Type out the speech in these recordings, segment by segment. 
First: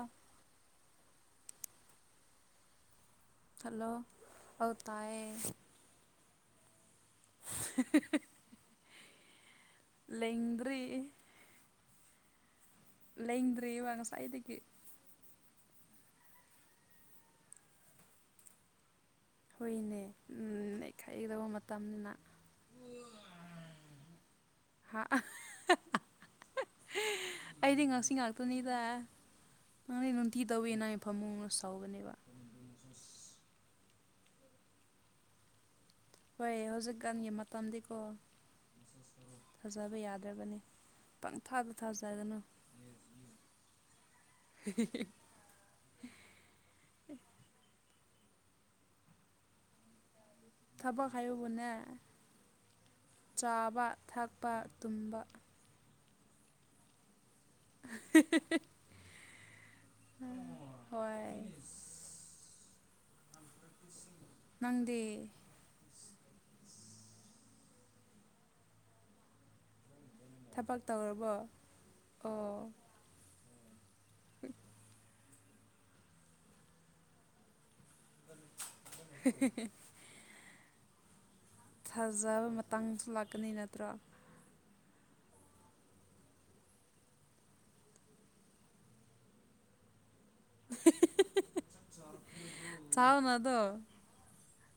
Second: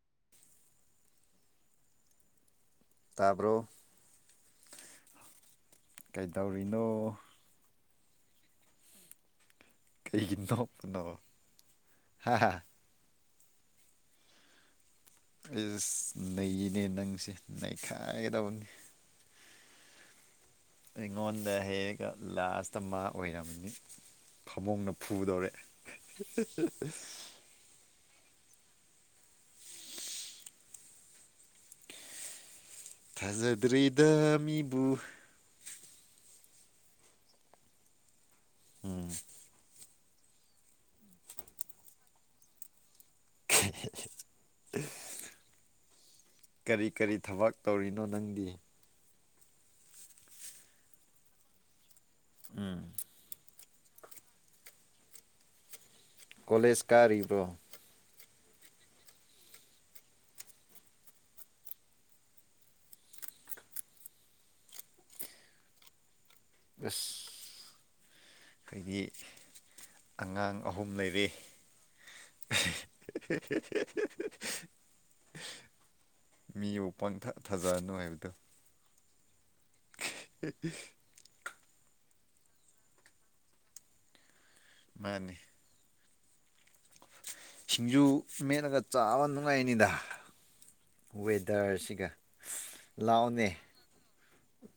ꯑ [unintelligible] ꯇꯥꯕ꯭ꯔꯣ ꯍꯂꯣ ꯑꯇꯥꯑ‌ꯦ ꯀꯩꯗꯧꯔꯤꯅꯣ [unintelligible] ꯀꯩꯒꯤ ꯂꯦꯡꯗ꯭ꯔꯤ ꯅꫭꯛꯄꯅ‌ꫭ ꯍꯥ ꯂ‌ꯦꯡꯗꯔꯤꯕ ꯉꯁꯥꯏꯗꯒꯤ ꯏꯤꯁ ꯅꯩꯅꯦ ꯅꯪꯁꯦ ꯅꯩꯈꯥꯏꯗꯕꯅꯤ ꯍꫭꯏꯅꯦ ꯑꯩꯉꯣꯟꯗ ꯍꯦꯌ‌ꯦꯒ ꯂꯥꯁꯇ ꯃꯥ ꯑꯣꯏꯔꯝꯃꯤ ꯈꯃꯨꯡꯅ ꯍꯥ ꯐꯨꯗꯧꯔꯦ ꯄꯅꯤꯗ ꯅꯪꯗꯤ ꯅꯨꯡꯇꯤ ꯇꯧꯋꯤ ꯅꯪꯒꯤ ꯐꯃꯨꯡꯅ ꯁꯧꯕꯅꯦꯕ ꯊꯥꯖꯗ꯭ꯔꯤꯗ ꯃꯤꯕꯨ ꯍꯣꯏ ꯍꯧꯖꯤꯛꯀꯥꯟꯒꯤ ꯃꯇꯝꯗꯤꯀꯣ ꯎꯝ ꯊꯖꯕ ꯌꯥꯗ ꯔꯥꯕꯅꯤ ꯄꯪꯊꯥꯗ ꯊꯥꯖꯒꯅꯨ ꯀꯔꯤ ꯀꯔꯤ ꯊꯕꯛ ꯇꯧꯔꯤꯅꯣ ꯂꯣꯅꯪꯗꯤ ꯊꯕꯛ ꯈꯡꯍꯥꯏꯕꯕꯨꯅꯦ ꯎꯝ ꯆꯥꯕ ꯊꯛꯄ ꯇꯨꯝꯕ ꯀꯣꯂꯦꯖ ꯀꯥꯔꯤꯕ꯭ꯔꯣ ꯍꯣꯏ ꯅꯪꯗ ꯑꯁ ꯑꯩꯈꯣꯏꯗꯤ ꯑꯉꯥꯡ ꯊꯕꯛ ꯑꯍꯨꯝ ꯂꯩꯔꯦ ꯇꯧꯔꯕꯣ ꯎ ꯃꯤꯕꯨ ꯄꯥꯡꯊ ꯊꯥꯖꯑꯅꯨ ꯍꯥꯏꯕꯗꯨꯣ [inaudible] ꯎꯝ ꯐꯖꯕ ꯃꯇꯥꯡꯁꯨ ꯂꯥꯛꯀꯅꯤ ꯅꯠꯇ꯭ꯔꯥ ꯃꯥꯅꯤ ꯁꯤꯡꯖꯨ ꯃꯦꯠꯂꯒ ꯆꯥꯕ ꯅꯨꯡꯉꯥꯏꯅꯤꯗ ꯋꯦꯗꯔꯁꯤꯒ ꯆꯥꯎꯅ ꯂꯥꯛꯑꯣꯅꯦ ꯑꯗꯣ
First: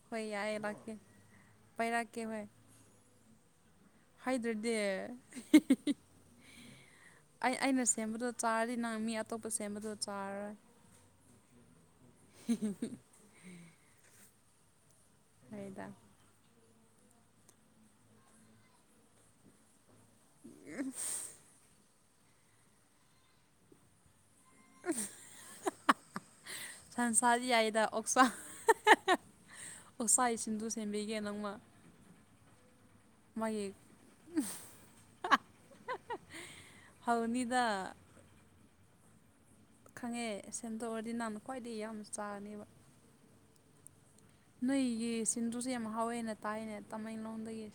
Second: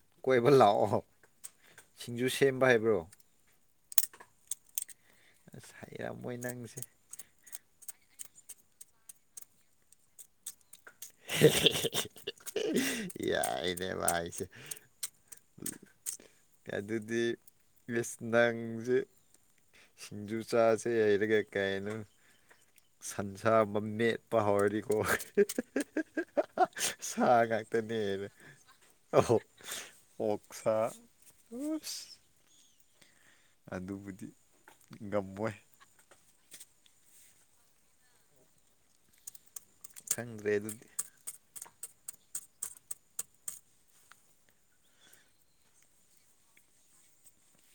ꯍꯣꯏ ꯀꯣꯏꯕ ꯌꯥꯏꯌꯦ ꯂꯥꯛꯀꯦ ꯂꯥꯛꯑꯣ ꯁꯤꯡꯖꯨ ꯁꯦꯝꯕ ꯍꯥꯏꯕ꯭ꯔꯣ ꯍꯩꯗ꯭ꯔꯦꯠ ꯑꯁꯔꯥ ꯃꯣꯏ ꯅꯪꯁꯦ ꯑꯩ ꯑꯩꯅ ꯁꯦꯝꯕꯗ ꯆꯥꯔꯗꯤ ꯅꯪ ꯃꯤ ꯑꯇꯣꯞꯄ ꯁꯦꯝꯕꯗ ꯆꯥꯔꯔꯣꯏ ꯌꯥꯏꯅꯦ ꯃꯥꯥꯏꯁꯦ ꯍꯥꯏꯗ ꯑꯗꯨꯗꯤ ꯦꯁ ꯅꯪꯁꯦ ꯁꯤꯡꯖꯨ ꯆꯥꯁꯦ ꯍꯩꯔꯒ ꯀꯩꯅꯣ ꯁꯟꯁꯥ ꯃꯃꯦꯠ ꯄꯍꯔꯦꯗꯤ ꯀꯣ ꯁꯟꯁꯥꯗꯤ ꯁꯥꯒꯥꯛꯇ ꯌꯥꯏꯗ ꯑꯣꯛꯁꯥ ꯅꯔ ꯑꯣꯛꯁꯥꯒꯤ ꯁꯤꯡꯖꯨ ꯑꯣꯛꯁꯥ ꯁꯦꯝꯕꯤꯒꯦ ꯅꯪꯃ ꯃꯥꯒꯤ ꯑꯗꯨꯕꯨꯗꯤ ꯉꯝꯃꯣꯏ ꯍꯧꯥꯎꯅꯤꯗ ꯈꯪꯉꯦ ꯈꯪꯗ꯭ꯔꯦ ꯑꯗꯨꯗꯤ ꯁꯦꯝꯗꯣꯛꯎꯑꯗꯤ ꯅꯍꯥꯟ ꯈ꯭ꯋꯥꯏꯗꯒꯤꯩ ꯌꯥꯝ ꯆꯥꯔꯅꯦꯕ ꯅꯣꯏꯒꯤ ꯟꯖꯨꯁꯦ ꯌꯥꯝ ꯍꯥꯎꯋꯦꯅ ꯇꯥꯏꯅꯦ ꯇꯃꯦꯡꯂꯣꯡꯗꯒꯤ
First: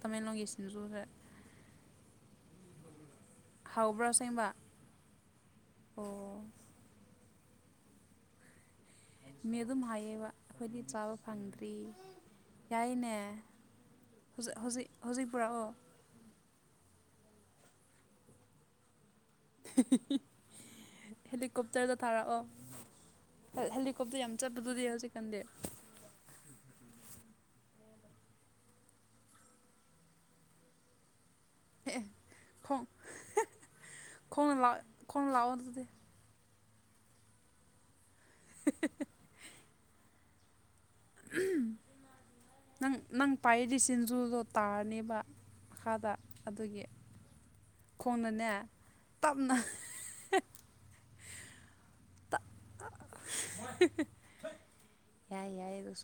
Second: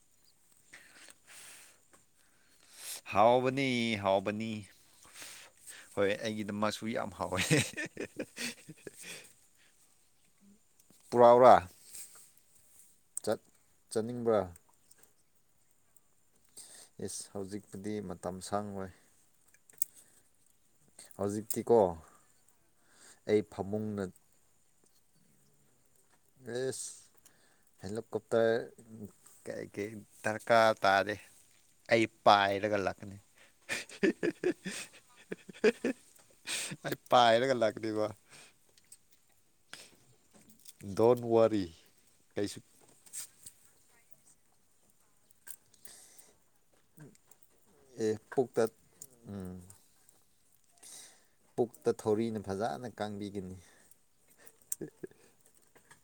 ꯇꯃꯦꯡꯂꯣꯡꯒꯤ ꯟꯖꯨꯗ [inaudible] ꯍꯥꯎꯕꯅꯤ ꯍꯥꯎꯕꯅꯤ ꯍꯣꯏ ꯑꯣ ꯑꯩꯒꯤꯗ ꯃꯁꯨ ꯌꯥꯝ ꯍꯥꯎꯋ ꯍꯣꯏ ꯃꯤ ꯑꯗꯨꯝ ꯍꯥꯏꯌꯦꯕ ꯑꯩꯈꯣꯏꯗꯤ ꯆꯥꯕ ꯄꯨꯔꯥꯎꯔꯥ ꯐꯪꯗ꯭ꯔꯤ ꯌꯥꯏꯅꯦ ꯆꯠ ꯆꯠꯅꯤꯡꯕ꯭ꯔꯥ ꯍꯧꯖꯤꯛ ꯍꯧꯖꯤꯛ ꯄꯨꯥ ꯑꯣ ꯌꯦꯁ ꯍꯧꯖꯤꯛꯄꯨꯗꯤ ꯃꯇꯝ ꯁꯥꯡꯉꯣꯏ [inaudible] ꯍꯧꯖꯤꯛꯇꯤꯀꯣ ꯍꯦꯂꯤꯀꯣꯞꯇꯔꯗ ꯊꯥꯔꯛꯑꯣ ꯑꯩ ꯐꯃꯨꯡꯅ ꯍꯦꯂꯤꯀꯣꯞꯇꯔ ꯌꯥꯝ ꯆꯠꯄꯗꯨꯗꯤ ꯆ ꯀꯗꯦ ꯦꯁ ꯍꯦꯂꯤꯀꯣꯞꯇꯔ ꯀ ꯗꯔꯀꯥꯔ ꯇꯥꯔꯦ ꯑꯦ ꯑꯩ ꯈꯣꯡ ꯄꯥꯔꯒꯂ ꯀꯅꯤ ꯈꯣꯡꯅ ꯂꯥꯛ ꯈꯣꯡꯅ ꯂꯥꯛꯑꯣ ꯑꯗꯨꯗꯤ ꯑꯩ ꯄꯥꯏꯔꯒ ꯂꯥꯛꯒꯅꯤꯕꯣ [inaudible] ꯗꯣꯟꯋꯥꯔꯤ ꯀꯩꯁꯨ ꯄꯥꯏꯂꯤ ꯁꯤꯡꯖꯨꯗꯣ ꯇꯥꯔꯅꯦꯕ ꯃꯈꯥꯗ ꯑꯗꯨꯒꯤ ꯑꯦ ꯈꯣꯡꯅꯅꯦ ꯄꯨꯛꯇ ꯇꯞꯅ ꯎꯝ ꯄꯨꯛꯇ ꯊꯧꯔꯤꯅ ꯇꯞ ꯐꯖꯅ ꯀꯥꯡꯕꯤꯒꯅꯤ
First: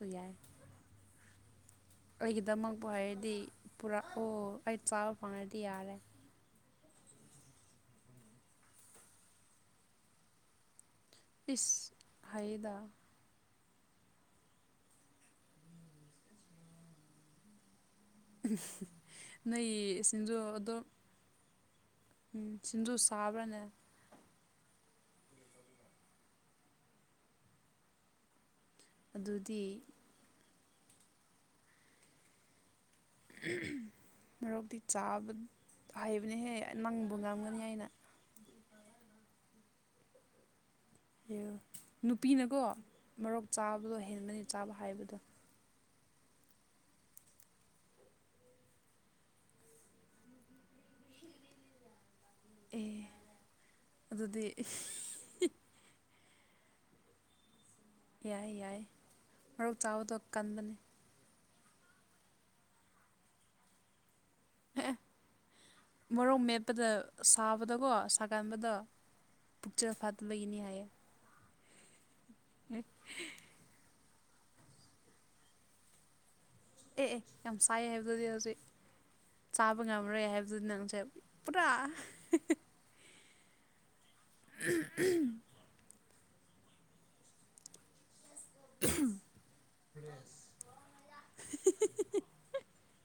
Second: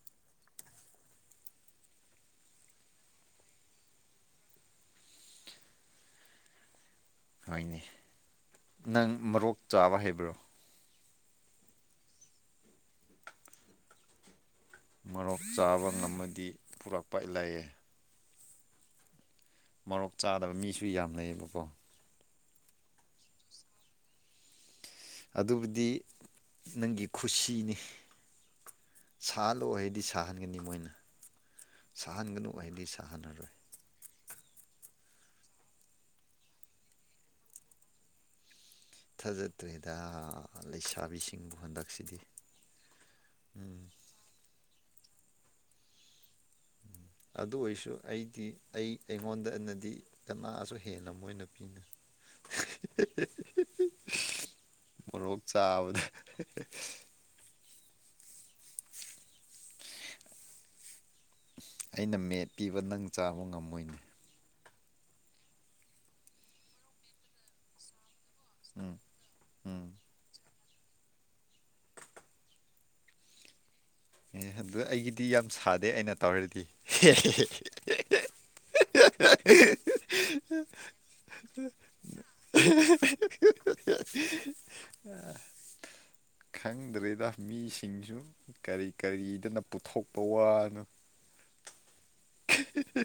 ꯎ ꯁ ꯌꯥꯥꯏ ꯑꯩꯒꯤꯗꯃꯛꯄ ꯍꯥꯏꯔꯗꯤ ꯄꯨꯔꯥ ꯑꯣ ꯑꯩ ꯆꯥꯕ ꯐꯪꯉꯗꯤ ꯌꯥꯔꯦ ꯍꯣꯏꯅꯦ ꯅꯪ ꯃꯔꯣꯔꯣꯛ ꯆꯥꯕ ꯍꯥꯏꯩꯕ꯭ꯔꯣ ꯄꯤꯁ ꯍꯥꯏꯗ ꯃꯔꯣꯛ ꯆꯥꯕ ꯉꯝꯃꯗꯤ ꯄꯨꯔꯛꯄꯂꯑꯦ ꯅꯣꯏ ꯆꯥꯗꯕ ꯁꯤꯡꯖꯨꯗꯣ ꯃꯤꯁꯨ ꯌꯥꯝ ꯂꯩꯌꯦꯕꯀꯣ ꯎꯝ ꯁꯤꯡꯖꯨ ꯁꯥꯕ꯭ꯔꯅꯦ ꯑꯗꯨꯕꯨꯗꯤ ꯅꯪꯒꯤ ꯈꯨꯁꯤꯅꯤ ꯑꯗꯨꯗꯤ ꯁꯥꯍꯜꯂꯣ ꯑꯩꯍꯗꯤ ꯁꯥꯍꯟꯒꯅꯤ ꯃꯣꯏꯅ ꯁꯥꯍꯟꯒꯅꯨ ꯑꯩꯗꯤꯅꯤ ꯍꯝ ꯃꯔꯣꯔꯣꯛꯇꯤ ꯆꯥꯕ ꯍꯩꯕꯅꯦꯍꯦ ꯅꯪꯕꯨ ꯉꯝꯒꯅꯤ ꯍꯥꯏꯩꯅ ꯊꯖ ꯇꯦꯗ ꯑꯦ ꯅꯨꯄꯤꯅꯀꯣ ꯃꯔꯣꯛ ꯎꯝ ꯆꯥꯕꯗꯣ ꯍꯦꯟꯒꯅꯤ ꯆꯥꯕ ꯍꯥꯏꯕꯗꯣ ꯑꯗꯨ ꯑꯣꯏꯔꯁꯨ ꯑꯩꯗꯤ ꯑꯩ ꯑꯩꯉꯣꯟꯗꯅꯗꯤ ꯀꯅꯥꯁꯨ ꯍꯦꯟꯅ ꯃꯣꯏꯅ ꯄꯤꯅꯩ ꯑꯦ ꯑꯗꯨꯗꯤ ꯃꯣꯔꯣꯛ [unintelligible] ꯌꯥꯏ ꯌꯥꯏ ꯃꯔꯧ ꯆꯥꯕꯗꯣ ꯀꯟꯕꯅꯤ [inaudible] ꯑꯩꯅ ꯃꯦꯠ ꯄꯤꯕ ꯅꯪ ꯆꯥꯕ ꯉꯝꯃꯣꯏꯅꯦ ꯑꯦ ꯃꯣꯔꯣꯛ ꯃꯦꯠꯄꯗ ꯁꯥꯕꯗꯀꯣ ꯑꯀꯥꯟꯕꯗꯣ ꯎꯝ ꯎꯝ ꯄꯨꯛꯆ ꯐꯠꯇꯕꯒꯤꯅꯤ ꯍꯥꯏꯌꯦ ꯃꯤ ꯑꯦ ꯑꯗꯨ ꯑꯩꯒꯤꯗꯤ ꯌꯥꯝ ꯁꯥꯗꯦ ꯑꯩꯅ ꯇꯧꯔꯗꯤ ꯑꯦ ꯑꯦ ꯌꯥꯝ ꯁꯥꯏ ꯍꯥꯏꯕꯗꯨꯗꯤ ꯍꯧꯖꯤꯛ ꯆꯥꯕ ꯉꯝꯃꯔꯣꯏ ꯍꯥꯏꯕꯗꯨꯗꯤ ꯅꯪꯁꯦ ꯄꯨꯔꯥ [unintelligible] ꯈꯪꯗ꯭ꯔꯦꯗ ꯃꯤꯁꯤꯡꯁꯨ ꯀꯔꯤ ꯀꯔꯤꯗꯅ ꯄꯨꯊꯣꯛꯄ ꯋꯥꯅꯣ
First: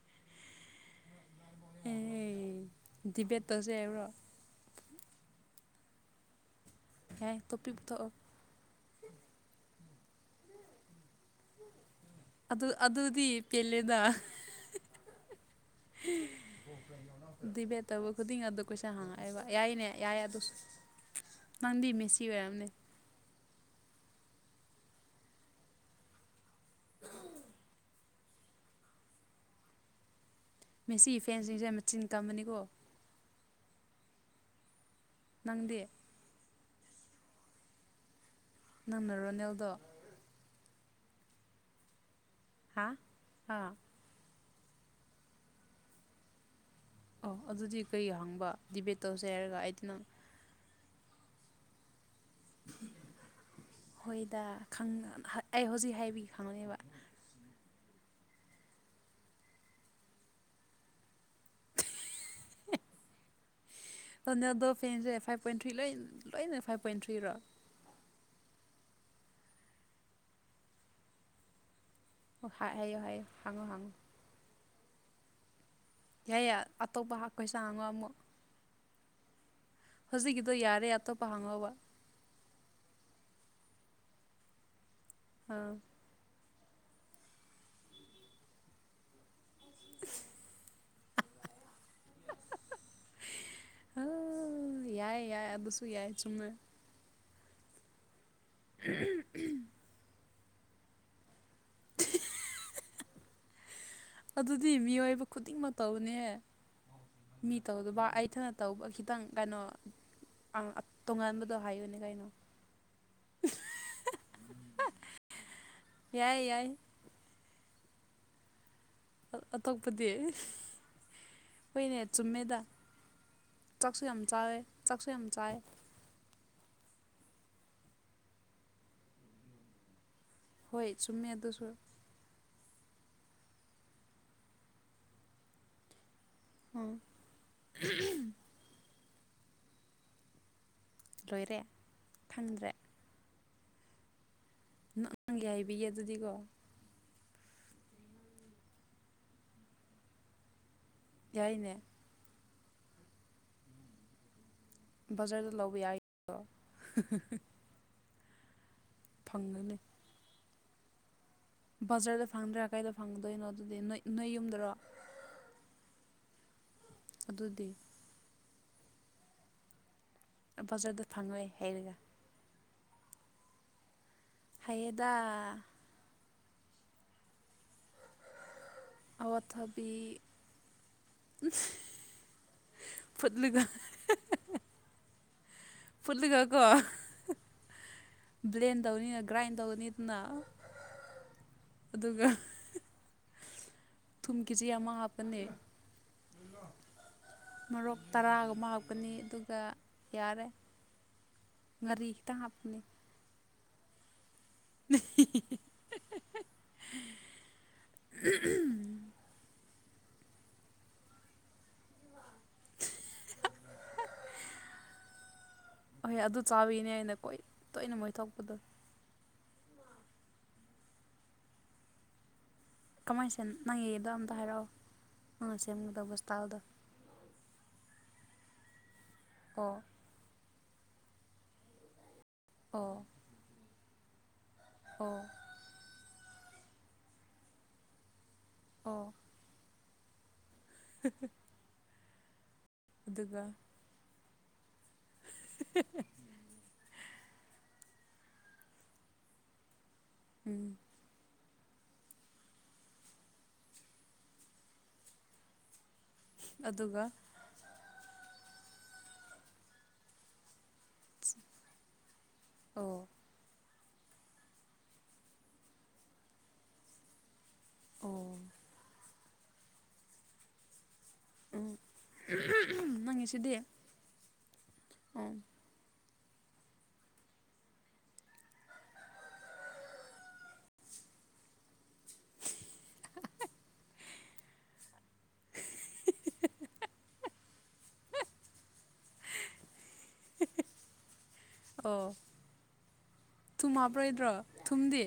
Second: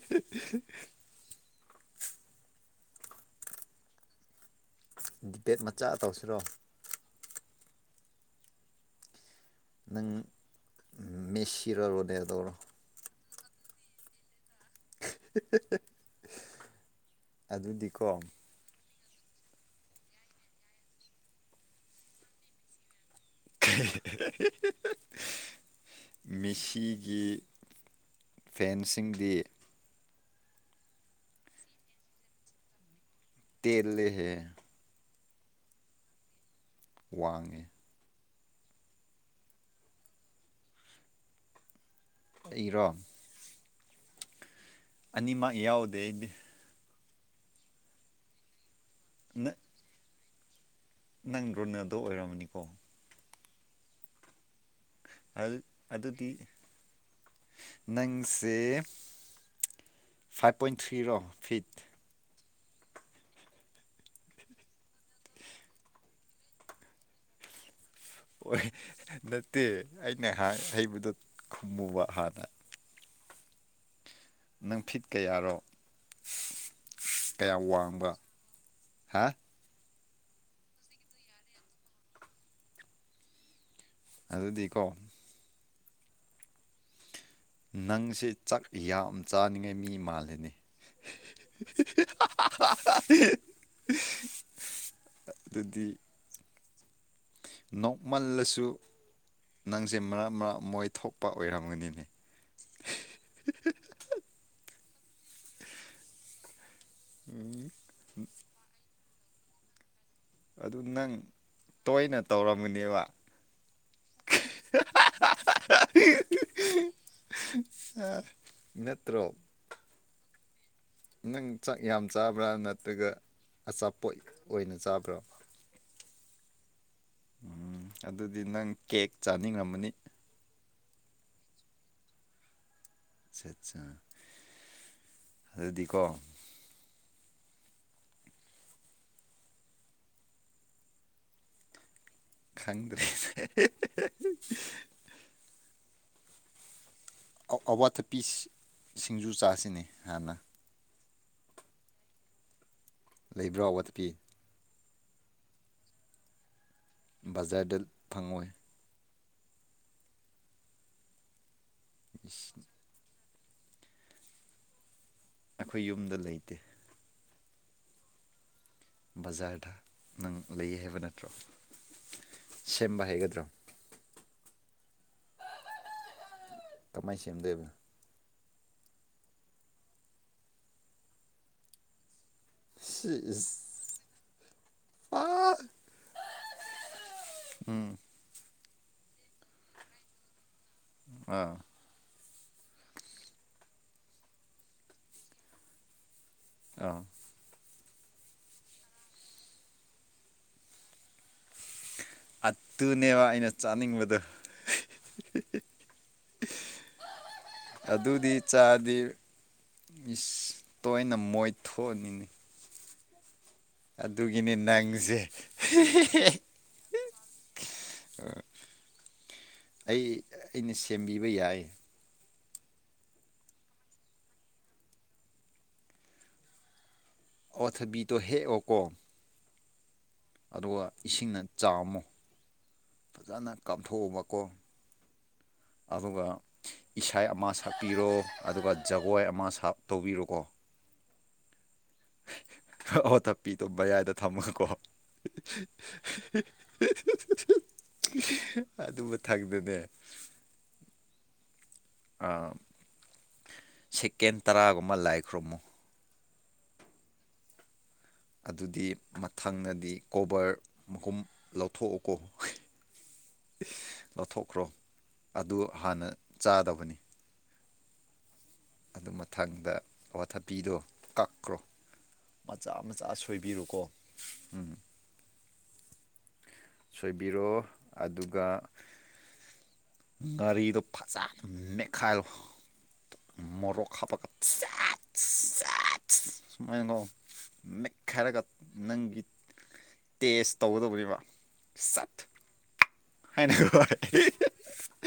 [unintelligible] ꯑꯦ ꯗꯤꯕꯦꯠꯇꯁꯦ ꯍꯥꯏꯎ꯭ꯔꯣ ꯗꯤꯕꯦꯠ ꯃꯆꯥ ꯇꯧꯁꯤꯔꯣ ꯍꯦ ꯇꯣꯄꯤꯤꯊ ꯅꯪ ꯃꯦꯁꯤꯔꯔꯣꯅꯦꯗꯧꯔꯣ ꯀꯦꯂꯦꯗ ꯤꯚꯦ ꯇꯕꯨ ꯑꯗꯨꯗꯤꯀꯣ ꯈꯨꯗꯤ ꯑꯗꯨꯗ ꯀꯩꯁ ꯆ ꯍꯪꯉꯛꯑꯦꯕ ꯌꯥꯏꯅꯦ ꯌꯥꯏ ꯑꯗꯨꯁꯨ ꯅꯪꯗꯤ ꯃꯦꯁꯤ ꯑꯣꯏꯔꯝꯅꯦ [inaudible] ꯃꯤꯁꯤꯒꯤ ꯐꯦꯟꯁꯤꯡꯗꯤ ꯃꯦꯁꯤꯒꯤ ꯐꯦꯟꯁꯤꯡꯁꯦ ꯌꯥꯝ ꯃꯆꯤꯟ ꯇꯝꯕꯅꯤꯀꯣ ꯇꯜ ꯂꯩ ꯍꯦ ꯅꯪꯗꯦ ꯋꯥꯡꯉꯤ ꯅꯪꯅ ꯔꯣꯅꯦꯜꯗꯣ ꯍꯥ ꯑꯩꯔꯣ ꯑꯥ ꯑꯅꯤꯃꯛ ꯌꯥꯎꯗꯦ ꯑꯩꯗꯤ ꯑꯣ ꯑꯗꯨꯗꯤ ꯀꯔꯤ ꯍꯪꯕ ꯗꯤꯕꯦꯠ ꯇꯧꯁꯦ ꯅ ꯍꯥꯏꯔꯒ ꯑꯩꯗꯤ ꯅꯪ ꯅꯪ ꯔꯣꯅꯗꯣ ꯑꯣꯏꯔꯝꯃꯅꯤꯀꯣ ꯍꯣꯏꯗ ꯑꯗꯨ ꯑꯩ ꯍꯧꯖꯤꯛ ꯍꯥꯏꯕꯤ ꯑꯗꯨꯗꯤ ꯈꯪꯒꯅꯦꯕ ꯅꯪꯁꯦ ꯐꯥꯏꯚ ꯄꯣꯏꯟ ꯊ꯭ꯔꯤꯔꯣ ꯐꯤꯠ [inaudible] ꯑꯗꯨꯅ ꯑꯗꯣ ꯐꯦꯟꯁꯦ ꯐꯥꯏꯚ ꯄꯣꯏꯟ ꯊ꯭ꯔꯤ ꯂ ꯂꯣꯏꯅ ꯐꯥꯏꯚ ꯄꯣꯏꯟ ꯊ꯭ꯔꯤꯔꯣ ꯑꯣꯏ ꯅꯠꯇꯦ ꯑꯩꯅꯍꯥꯛ ꯍꯩꯕꯗꯣ ꯈꯨꯝꯃꯨꯕ ꯍꯥꯟꯅ ꯍꯥꯏꯌꯨ ꯍꯥꯏꯌꯨ ꯍꯪꯉꯣ ꯍꯥꯡꯉꯣ ꯅꯪ ꯐꯤꯠ ꯀꯌꯥꯔꯣ ꯌꯥꯏ ꯌꯥꯏ ꯑꯇꯣꯞꯄ ꯀꯌꯥ ꯍꯥꯈꯣꯏꯁꯥꯡ ꯍꯥꯡꯉꯣ ꯋꯥꯡꯕ ꯑꯃꯨꯛ ꯍꯥ ꯍꯧꯖꯤꯛꯀꯤꯗꯣ ꯌꯥꯔꯦ ꯑꯇꯣꯞꯄ ꯍꯥꯡꯉꯧꯕ ꯑꯗꯗꯤꯀꯣ ꯑꯥ ꯅꯪꯁꯦ ꯆꯥꯛ ꯌꯥꯝ ꯆꯥꯅꯤꯡꯉꯥꯏ ꯃꯤ ꯃꯥꯜꯂꯤꯅꯤ ꯍ ꯌꯥꯏ ꯌꯥꯏ ꯑꯗꯨꯁꯨ ꯌꯥꯏ ꯆꯨꯝꯃꯦ ꯅꯣꯡꯃꯜꯂꯁꯨ ꯅꯪꯁꯦ ꯃꯔꯛ ꯃꯔꯛ ꯃꯣꯏ ꯊꯣꯛꯄ ꯑꯣꯏꯔꯝꯒꯅꯤꯅꯦ ꯑꯗꯨꯗꯤ ꯃꯤꯑꯣꯏꯕ ꯈꯨꯗꯤꯡꯃꯛꯛꯇꯧꯅꯦ ꯃꯤ ꯇꯧꯗꯕ ꯑꯩꯊꯅ ꯇꯧꯕ ꯈꯤꯇꯪ ꯈꯤꯇꯪ ꯀꯩꯅꯣ ꯑꯗꯨ ꯑꯥ ꯅꯪ ꯇꯣꯉꯥꯟꯕꯗꯣ ꯍꯥꯏꯕꯅꯦ ꯇꯣꯏꯅ ꯀꯩꯅꯣ ꯇꯧꯔꯝꯒꯅꯦꯕ ꯌꯥꯏ ꯌꯥꯏ ꯑ ꯅꯠꯇ꯭ꯔꯣ ꯑꯇꯣꯞꯄꯗꯤ ꯅꯪ ꯆꯥꯛ ꯍꯣꯏꯅꯦ ꯌꯥꯝ ꯆꯥꯕ꯭ꯔꯥ ꯆꯨꯝꯃꯦꯗ ꯅꯠꯇ꯭ꯔꯒ ꯆꯥꯛꯁꯨ ꯑꯆꯥꯄꯣꯠ ꯌꯥꯝ ꯆꯥꯋꯦ ꯑꯣꯏꯅ ꯆꯥꯛꯁꯨ ꯆꯥꯕ꯭ꯔꯥ ꯌꯥꯝ ꯆꯥꯏ ꯎꯝ ꯑꯗꯨꯗꯤ ꯅꯪ ꯀꯦꯛ ꯆꯥꯅꯤꯡꯉꯝꯃꯅꯤ ꯍꯣꯏ ꯆꯨꯝꯃꯦ ꯑꯗꯨꯁꯨ ꯑꯗꯨꯗꯤꯀꯣ ꯍ ꯂꯣꯏꯔ ꯈꯪꯗ꯭ꯔꯦ ꯅꯪꯉꯪꯒꯦ ꯍꯥꯏꯕꯤꯌꯦꯦ ꯑꯗꯨꯗꯤꯀꯣ ꯑꯋꯥꯊꯄꯤ ꯁꯤꯡꯖꯨ ꯆꯥꯁꯤꯅꯤ ꯍꯥꯟꯅ ꯌꯥꯏꯅꯦ ꯂꯩꯕ꯭ꯔꯥ ꯋꯥꯠꯄꯤ ꯕꯖꯥꯔꯗ ꯂꯧꯕ ꯌꯥꯏꯗꯣ ꯕꯖꯥꯔꯗ ꯐꯪꯉꯏ ꯐꯪꯅꯅꯤ ꯕꯖꯔꯗ ꯏꯁ ꯐꯪꯗ꯭ꯔꯥ ꯀꯥꯏꯗ ꯐꯪꯗꯣꯏꯅꯣ ꯑꯗꯨꯗꯤ ꯅꯣꯏ ꯅꯣꯏ ꯌꯨꯝꯗꯔꯣ ꯑꯩꯈꯣꯏ ꯌꯨꯝꯗ ꯂꯩꯇꯦ ꯑꯗꯨꯗꯤ ꯕꯖꯥꯔꯗ ꯅꯪ ꯂꯩ ꯍꯥꯏꯕ ꯕꯖꯥꯔꯗ ꯅꯠꯇ꯭ꯔꯣ ꯐꯪꯉꯣꯏ ꯍꯥꯏꯔꯒ ꯁꯦꯝꯕ ꯍꯩꯒꯗ꯭ꯔꯣ ꯍꯥꯏꯌꯦꯗ ꯀꯃꯥꯏ ꯁꯦꯝꯗꯣꯏꯕ ꯑꯋꯥ ꯊꯕꯤ ꯁꯤ ꯐꯠꯂꯨꯒ ꯏꯁ ꯑꯥ ꯀꯀ ꯕ꯭ꯂꯦꯟ ꯇꯧꯅꯤꯅ ꯒ꯭ꯔꯥꯏꯟ ꯇꯧꯒꯅꯤ ꯑꯗꯨꯅ ꯑꯥ ꯑꯗꯨꯒ ꯊꯨꯝꯒꯤꯖꯤ ꯌꯥꯝ ꯑꯃ ꯍꯥꯞꯄꯅꯦ ꯑꯥ ꯃꯔꯣꯛ ꯇꯔꯥꯒ ꯃꯥꯞꯀꯅꯤ ꯑꯗꯨꯒ ꯌꯥꯔꯦ ꯉꯥꯔꯤ ꯈꯤꯇꯪ ꯑꯗꯨꯠꯇꯨꯅꯦꯕ ꯑꯩꯅ ꯆꯥꯅꯤꯡꯕꯗ ꯅ ꯑꯗꯨꯗꯤ ꯆꯥꯗꯤ ꯏꯁ ꯇꯣꯏꯅ ꯃꯣꯏꯊꯣꯛꯑꯅꯤꯅꯤ ꯑꯗꯨꯒꯤꯅꯤ ꯅꯪꯁꯦ ꯍꯍ ꯑꯗꯨ ꯆꯥꯕꯅꯦ ꯑꯩꯅ ꯀꯣꯏ ꯇꯣꯏꯅ ꯃꯣꯏ ꯊꯣꯛꯣꯛꯄꯗꯣ ꯑꯩ ꯑꯩꯅ ꯁꯦꯝꯕꯤꯕ ꯌꯥꯏ ꯀꯃꯥꯏꯅ ꯁ ꯅꯪꯉꯗꯣ ꯑꯝꯇ ꯍꯥꯏꯔꯛꯑꯣ ꯅꯪ ꯁꯦꯝꯒꯗꯕ ꯕꯣꯁꯇꯥꯜꯗꯣ ꯑꯣꯊꯕꯤꯗꯣ ꯍꯦꯛ ꯑꯣꯀꯣ ꯀꯣ ꯑꯗꯨꯒ ꯏꯁꯤꯡꯅ ꯆꯥꯝꯃꯨ ꯑꯣ ꯐꯖꯅ ꯀꯥꯞꯊꯣꯛꯑꯕꯀꯣ ꯑꯣ ꯑꯗꯨꯒ ꯏꯁꯥ ꯑꯃ ꯁꯛꯄꯤꯔꯣ ꯑꯗꯨꯒ ꯑꯣ ꯖꯒꯣꯏ ꯑꯃ ꯁꯥꯞ ꯇꯧꯕꯤꯔꯣꯀꯣ [unintelligible] ꯑꯣ ꯑꯗꯨꯒ ꯇꯄꯤꯗꯣ ꯃꯕꯌꯥꯏꯗ ꯊꯝꯃꯀꯣ ꯑꯗꯨꯝꯕꯊꯛꯛꯇꯅꯦ ꯎꯝ ꯁꯦꯀꯦꯟ ꯇꯔꯥꯒꯨꯝꯕ ꯂꯥꯏꯈ꯭ꯔꯨꯝꯃꯨ ꯑꯗꯨꯒ ꯑꯗꯨꯗꯤ ꯃꯊꯪꯅꯗꯤ ꯀꯣꯕꯔ ꯃꯨꯝ ꯂꯧꯊꯣꯛꯎꯀꯣ ꯑꯣ ꯂꯧꯊꯣꯛꯈ꯭ꯔꯣ ꯑꯗꯨ ꯍꯥꯟꯅ ꯆꯥꯗꯕꯅꯤ ꯑꯣ ꯑꯗꯨ ꯃꯊꯪꯗ ꯑꯋꯥꯊꯕꯤꯗꯣ ꯀꯛꯈ꯭ꯔꯣ ꯎꯝ ꯃꯆꯥ ꯃꯆꯥ ꯅꯪꯒꯤꯁꯤꯗꯤ ꯁꯣꯏꯕꯤꯔꯣꯀꯣ ꯎꯝ ꯎꯝ ꯁꯣꯏꯕꯤꯔꯣ ꯑꯗꯨꯒ ꯒꯥꯔꯤꯗꯣ ꯐꯖ ꯑꯗꯨ ꯅꯦꯛꯠꯈꯥꯏꯂꯣ ꯃꯣꯔꯣꯛ ꯍꯥꯄ ꯁꯨꯃꯥꯏꯅꯣ ꯃꯠ ꯈꯥꯏꯔꯒ ꯅꯪꯒꯤ ꯇꯦꯁ ꯇꯧꯒꯗꯕꯅꯦꯕ ꯑꯣ ꯁꯠ ꯊꯨꯝ ꯍꯥꯏꯅꯀ ꯍꯥꯞꯄꯔꯣꯏꯗ꯭ꯔꯣ ꯊꯨꯝꯗꯤ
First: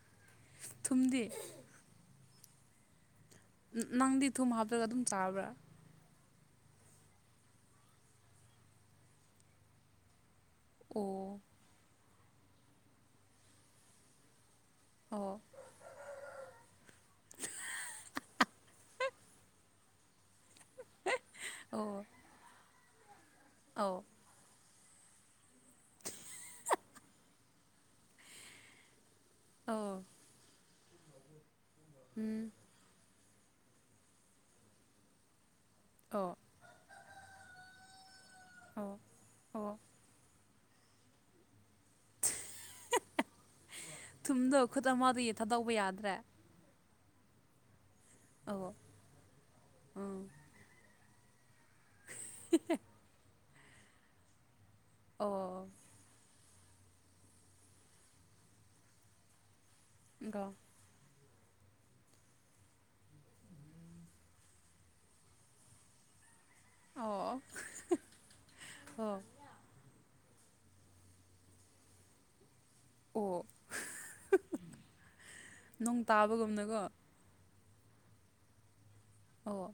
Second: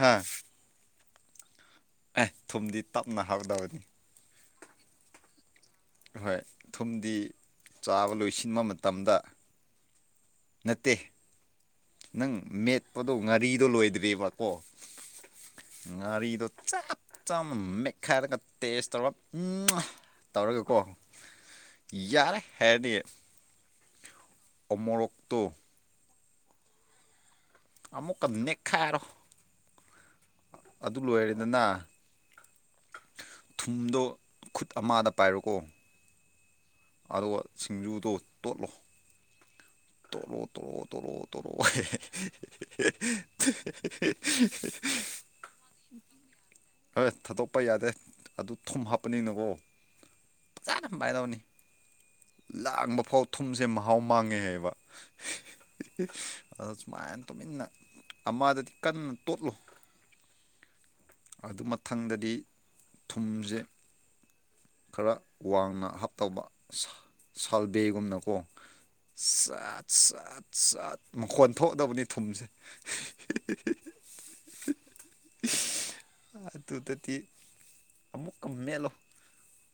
ꯍꯥ ꯐꯨꯝꯗꯦ ꯑꯦ ꯊꯨꯝꯗꯤ ꯇꯞ ꯅꯪꯗꯤ ꯊꯨꯝ ꯍꯥꯞꯇꯒ ꯑꯗꯨꯝ ꯆꯥꯕ꯭ꯔꯥ ꯍꯣꯏ ꯊꯨꯝꯗꯤ ꯆꯥꯕ ꯂꯣꯏꯁꯤꯟꯕ ꯃꯇꯝꯗ ꯅꯠꯇꯦ ꯑꯣ ꯅꯪ ꯃꯦꯠꯄꯗꯣ ꯉꯥꯔꯤꯗꯣ ꯂꯣꯏꯗ꯭ꯔꯤꯕꯕ ꯀꯣ ꯑꯣ ꯉꯥꯔꯤꯗꯣ ꯆꯞ ꯆꯥꯅ ꯃꯦꯠꯈꯥꯏꯔꯒ ꯇꯦꯁ ꯇꯧꯔꯞ ꯎꯝ ꯇꯧꯔꯒꯀꯣ ꯌꯥꯔꯦ ꯍꯥꯏꯔꯗꯤ ꯑꯧ ꯑꯣꯃꯔꯣꯛꯛꯇ ꯑꯃꯨꯛꯀ ꯅꯦꯛꯈꯥꯏꯔꯣ ꯑꯣ ꯑꯗꯨ ꯂꯣꯏꯔꯦꯗꯅ ꯎꯝ ꯊꯨꯝꯗꯣ ꯈꯨꯠ ꯑꯃꯗ ꯄꯥꯏꯔꯣꯀꯣ ꯑꯣ ꯑꯗꯣ ꯁꯤꯡꯖꯨꯗꯣ ꯇꯣꯠꯂꯣ ꯑꯣ ꯑꯣ ꯇꯣꯠꯂꯣ ꯇꯂꯣ ꯇꯣꯔꯣ ꯇꯂꯣ ꯊꯨꯝꯗꯣ ꯈꯨꯠ ꯑꯃꯗ ꯌꯦꯊꯗꯧꯕ ꯌꯥꯗ꯭ꯔꯦ ꯍꯣꯏ ꯊꯥꯗꯣꯛꯄ ꯌꯥꯗꯦ ꯑꯗꯨ ꯑꯣ ꯊꯨꯝ ꯍꯥꯞꯄꯅꯤꯅꯀꯣ ꯎꯝ ꯐꯖꯅ ꯄꯥꯏꯗꯅꯕꯅꯤ ꯂꯥꯡꯕ ꯐꯥꯎ ꯊꯨꯝꯁꯦ ꯃꯍꯥꯎ ꯃꯥꯡꯉꯦ ꯍꯥꯏꯕ ꯑꯣ ꯑꯗ ꯁꯨꯃꯥꯏꯅ ꯇꯨꯃꯤꯟꯅ ꯑꯃꯗꯗꯤ ꯀꯟꯅ ꯇꯣꯠꯂꯨ ꯔꯣ ꯑꯗꯨ ꯃꯊꯪꯗꯗꯤ ꯊꯨꯝꯁꯦ ꯈꯔ ꯋꯥꯡꯅ ꯍꯥꯞꯇꯧꯕ ꯑꯣ ꯁꯜꯕꯦꯒꯨꯝꯅꯀꯣ ꯑꯣ ꯁꯠ ꯁꯠ ꯆꯠ ꯃꯈꯣꯟ ꯊꯣꯛꯗꯕꯅꯤ ꯊꯨꯝꯁꯦ ꯑꯣ ꯅꯣꯡ ꯇꯥꯕꯒꯨꯝꯅꯀꯣ ꯑꯗꯨꯗꯗꯤ ꯑꯃꯨꯛꯀ ꯃꯦꯠꯂꯣ ꯍ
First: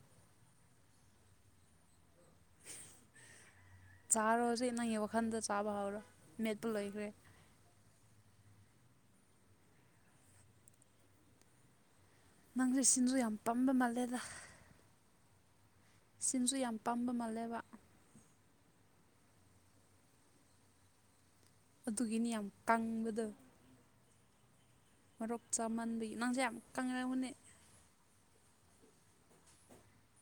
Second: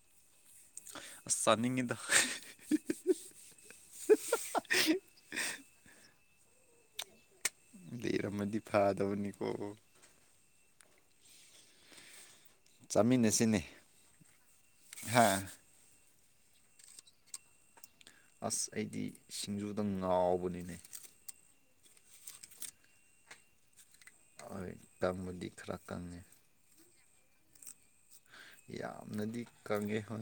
ꯑꯁ ꯆꯥꯅꯤꯡꯉꯤꯗ ꯆꯥꯔꯣ ꯍꯧꯖꯤꯛ ꯅꯪꯒꯤ ꯋꯥꯈꯜꯗ ꯆꯥꯕ ꯍꯧꯎꯔꯣ ꯃꯦꯠꯄꯣ ꯂꯣꯏꯈ꯭ꯔꯦ ꯂꯩꯔꯝꯃꯗꯤ ꯐꯥꯗꯧꯅꯤꯀꯣ ꯅꯪꯁꯨ ꯁꯤꯁꯤꯡꯁꯨ ꯌꯥꯝ ꯄꯝꯕ ꯃꯥꯜꯂꯦꯗ ꯍꯥꯥ ꯁꯤꯟꯁꯨ ꯌꯥꯝ ꯄꯥꯝꯕ ꯃꯥꯜꯂꯦꯕ ꯑꯁ ꯑꯩꯗꯤ ꯁꯤꯡꯖꯨꯗꯪ ꯉꯥꯎꯕꯅꯤꯅꯦ ꯑꯗꯨꯒꯤꯅꯤ ꯌꯥꯝ ꯀꯪꯕꯗ ꯍꯣꯏ ꯃꯔꯣꯛ ꯀꯪꯕꯗꯤ ꯈꯔ ꯆꯥꯃꯟꯕꯒꯤ ꯀꯪꯉꯦ ꯅꯪꯁꯦ ꯌꯥꯝ ꯀꯪꯅꯕꯅꯦ ꯌꯥꯝꯅꯗꯤ ꯀꯪꯉꯦ ꯍ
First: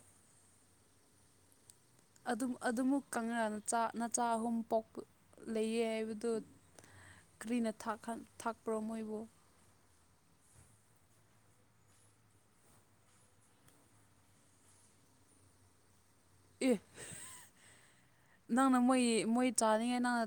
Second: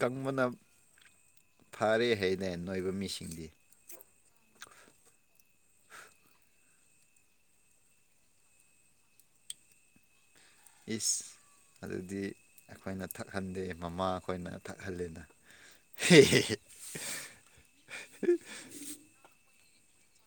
ꯀꯪꯕꯅ ꯐꯔꯦ ꯍꯥꯏꯅꯦ ꯝ ꯅꯣꯏꯕ ꯑꯗꯨꯃꯛ ꯃꯤꯁꯤꯡꯗꯤ ꯅꯆꯥ ꯑꯍꯨꯝ ꯄꯣꯛ ꯂꯩꯌꯦ ꯍꯥꯏꯕꯗꯨ ꯀꯔꯤꯅ ꯊꯥꯛꯄ꯭ꯔꯣ ꯃꯣꯏꯕꯨ ꯏꯁ ꯑꯗꯨꯗꯤ ꯑꯩꯈꯣꯏꯅ ꯊꯛꯍꯟꯗꯦ ꯃꯃꯥ ꯑꯩꯈꯣꯏꯅ ꯊꯛꯍꯜꯂꯦꯅ ꯑꯦ ꯅꯪꯅ ꯃꯣꯏ ꯃꯣꯏ ꯆꯥꯅꯤꯡꯉꯥꯏ ꯅꯪꯅ